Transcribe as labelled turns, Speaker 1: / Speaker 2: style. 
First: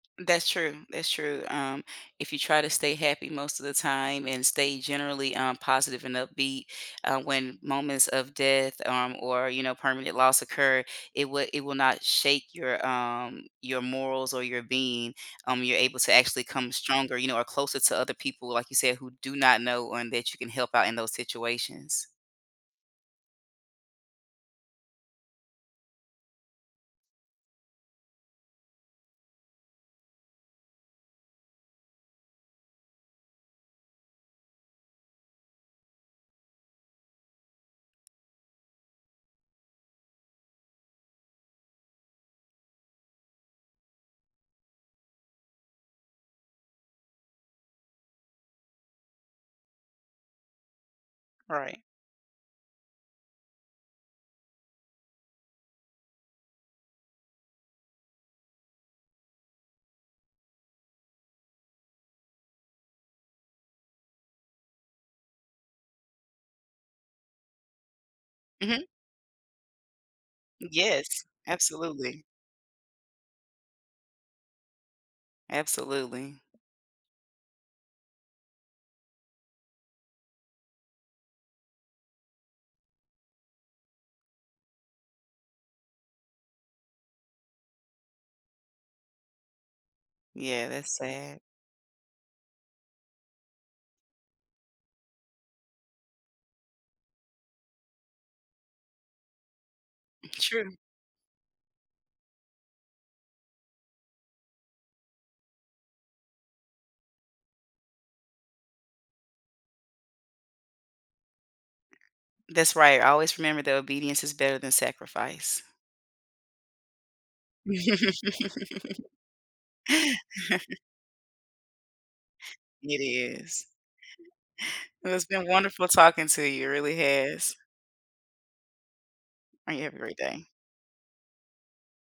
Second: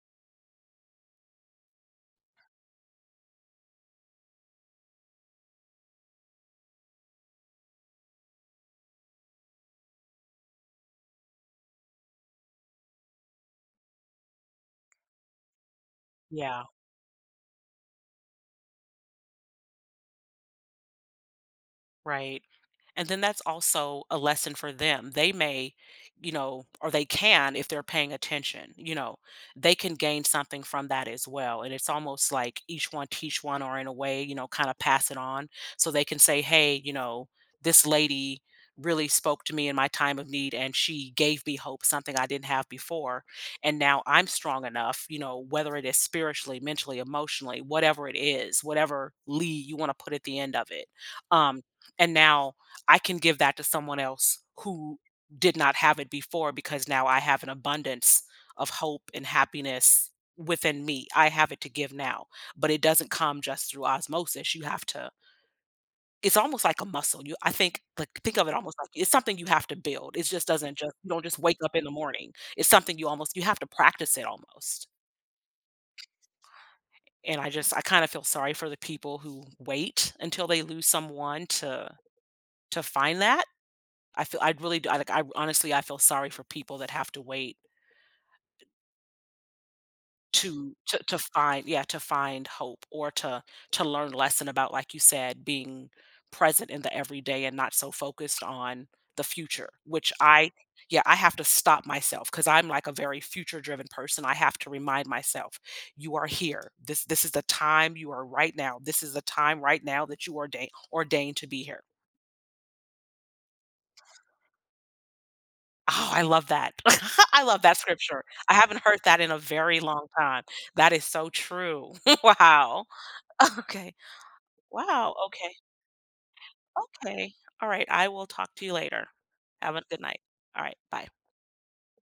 Speaker 1: That's true, that's true, um, if you try to stay happy most of the time and stay generally, um, positive and upbeat, uh, when moments of death, um, or, you know, permanent loss occur, it would it will not shake your, um your morals or your being, um, you're able to actually
Speaker 2: Yeah.
Speaker 1: come stronger, you know, or closer to other people, like you said, who do not know and that you can help out in those situations.
Speaker 2: Right, and then that's also a lesson for them. They may, you know or they can if they're paying attention, you know? They can gain something from that as well, and it's almost like each one teach one or in a way, you know, kinda pass it on so they can say, "Hey," you know, "This lady really spoke to me in my time of need, and she gave me hope, something I didn't have before, and now I'm strong enough," you know, whether it is spiritually, mentally, emotionally, whatever it is, whatever "ly" you wanna put at the end of it, um,
Speaker 1: Alright.
Speaker 2: "And now I can give that to someone else who did not have it before because now I have an abundance of hope and happiness within me. I have it to give now," but it doesn't come just through osmosis, you have to it's almost like a muscle, you I think, like think of it almost
Speaker 1: Mhm.
Speaker 2: like It's something you have to build, it just
Speaker 1: Mm,
Speaker 2: doesn't just
Speaker 1: yes,
Speaker 2: you don't just wake up in the
Speaker 1: absolutely.
Speaker 2: morning, it's something you almost you have to practice it almost.
Speaker 1: Absolutely.
Speaker 2: And I just I kinda feel sorry for the people who wait until they lose someone to to find that. I feel I really I don't like, honestly, I feel sorry for people that have to wait.
Speaker 1: Yeah,
Speaker 2: To
Speaker 1: that's
Speaker 2: t to
Speaker 1: sad.
Speaker 2: find Yeah, to find hope or to to learn lesson about, like you said, being present in the everyday and not so focused on the future, which I
Speaker 1: True.
Speaker 2: Yeah, I have to stop myself, 'cause I'm like a very future-driven person, I have to remind myself, "You are here, this this is the time you are right now this is the time right now that you ordain ordained to be here.
Speaker 1: That's right, always remember that obedience is better than sacrifice.
Speaker 2: Oh, I love that. I love that scripture. I haven't heard that in a very long time. That is so true, wow.
Speaker 1: It is.
Speaker 2: Okay.
Speaker 1: Well
Speaker 2: Wow,
Speaker 1: it's been
Speaker 2: okay.
Speaker 1: wonderful talking to you, it really
Speaker 2: Okay.
Speaker 1: has.
Speaker 2: Alright, I will talk to you later.
Speaker 1: I
Speaker 2: Have a
Speaker 1: Have a
Speaker 2: good
Speaker 1: great
Speaker 2: night.
Speaker 1: day.
Speaker 2: Alright, bye.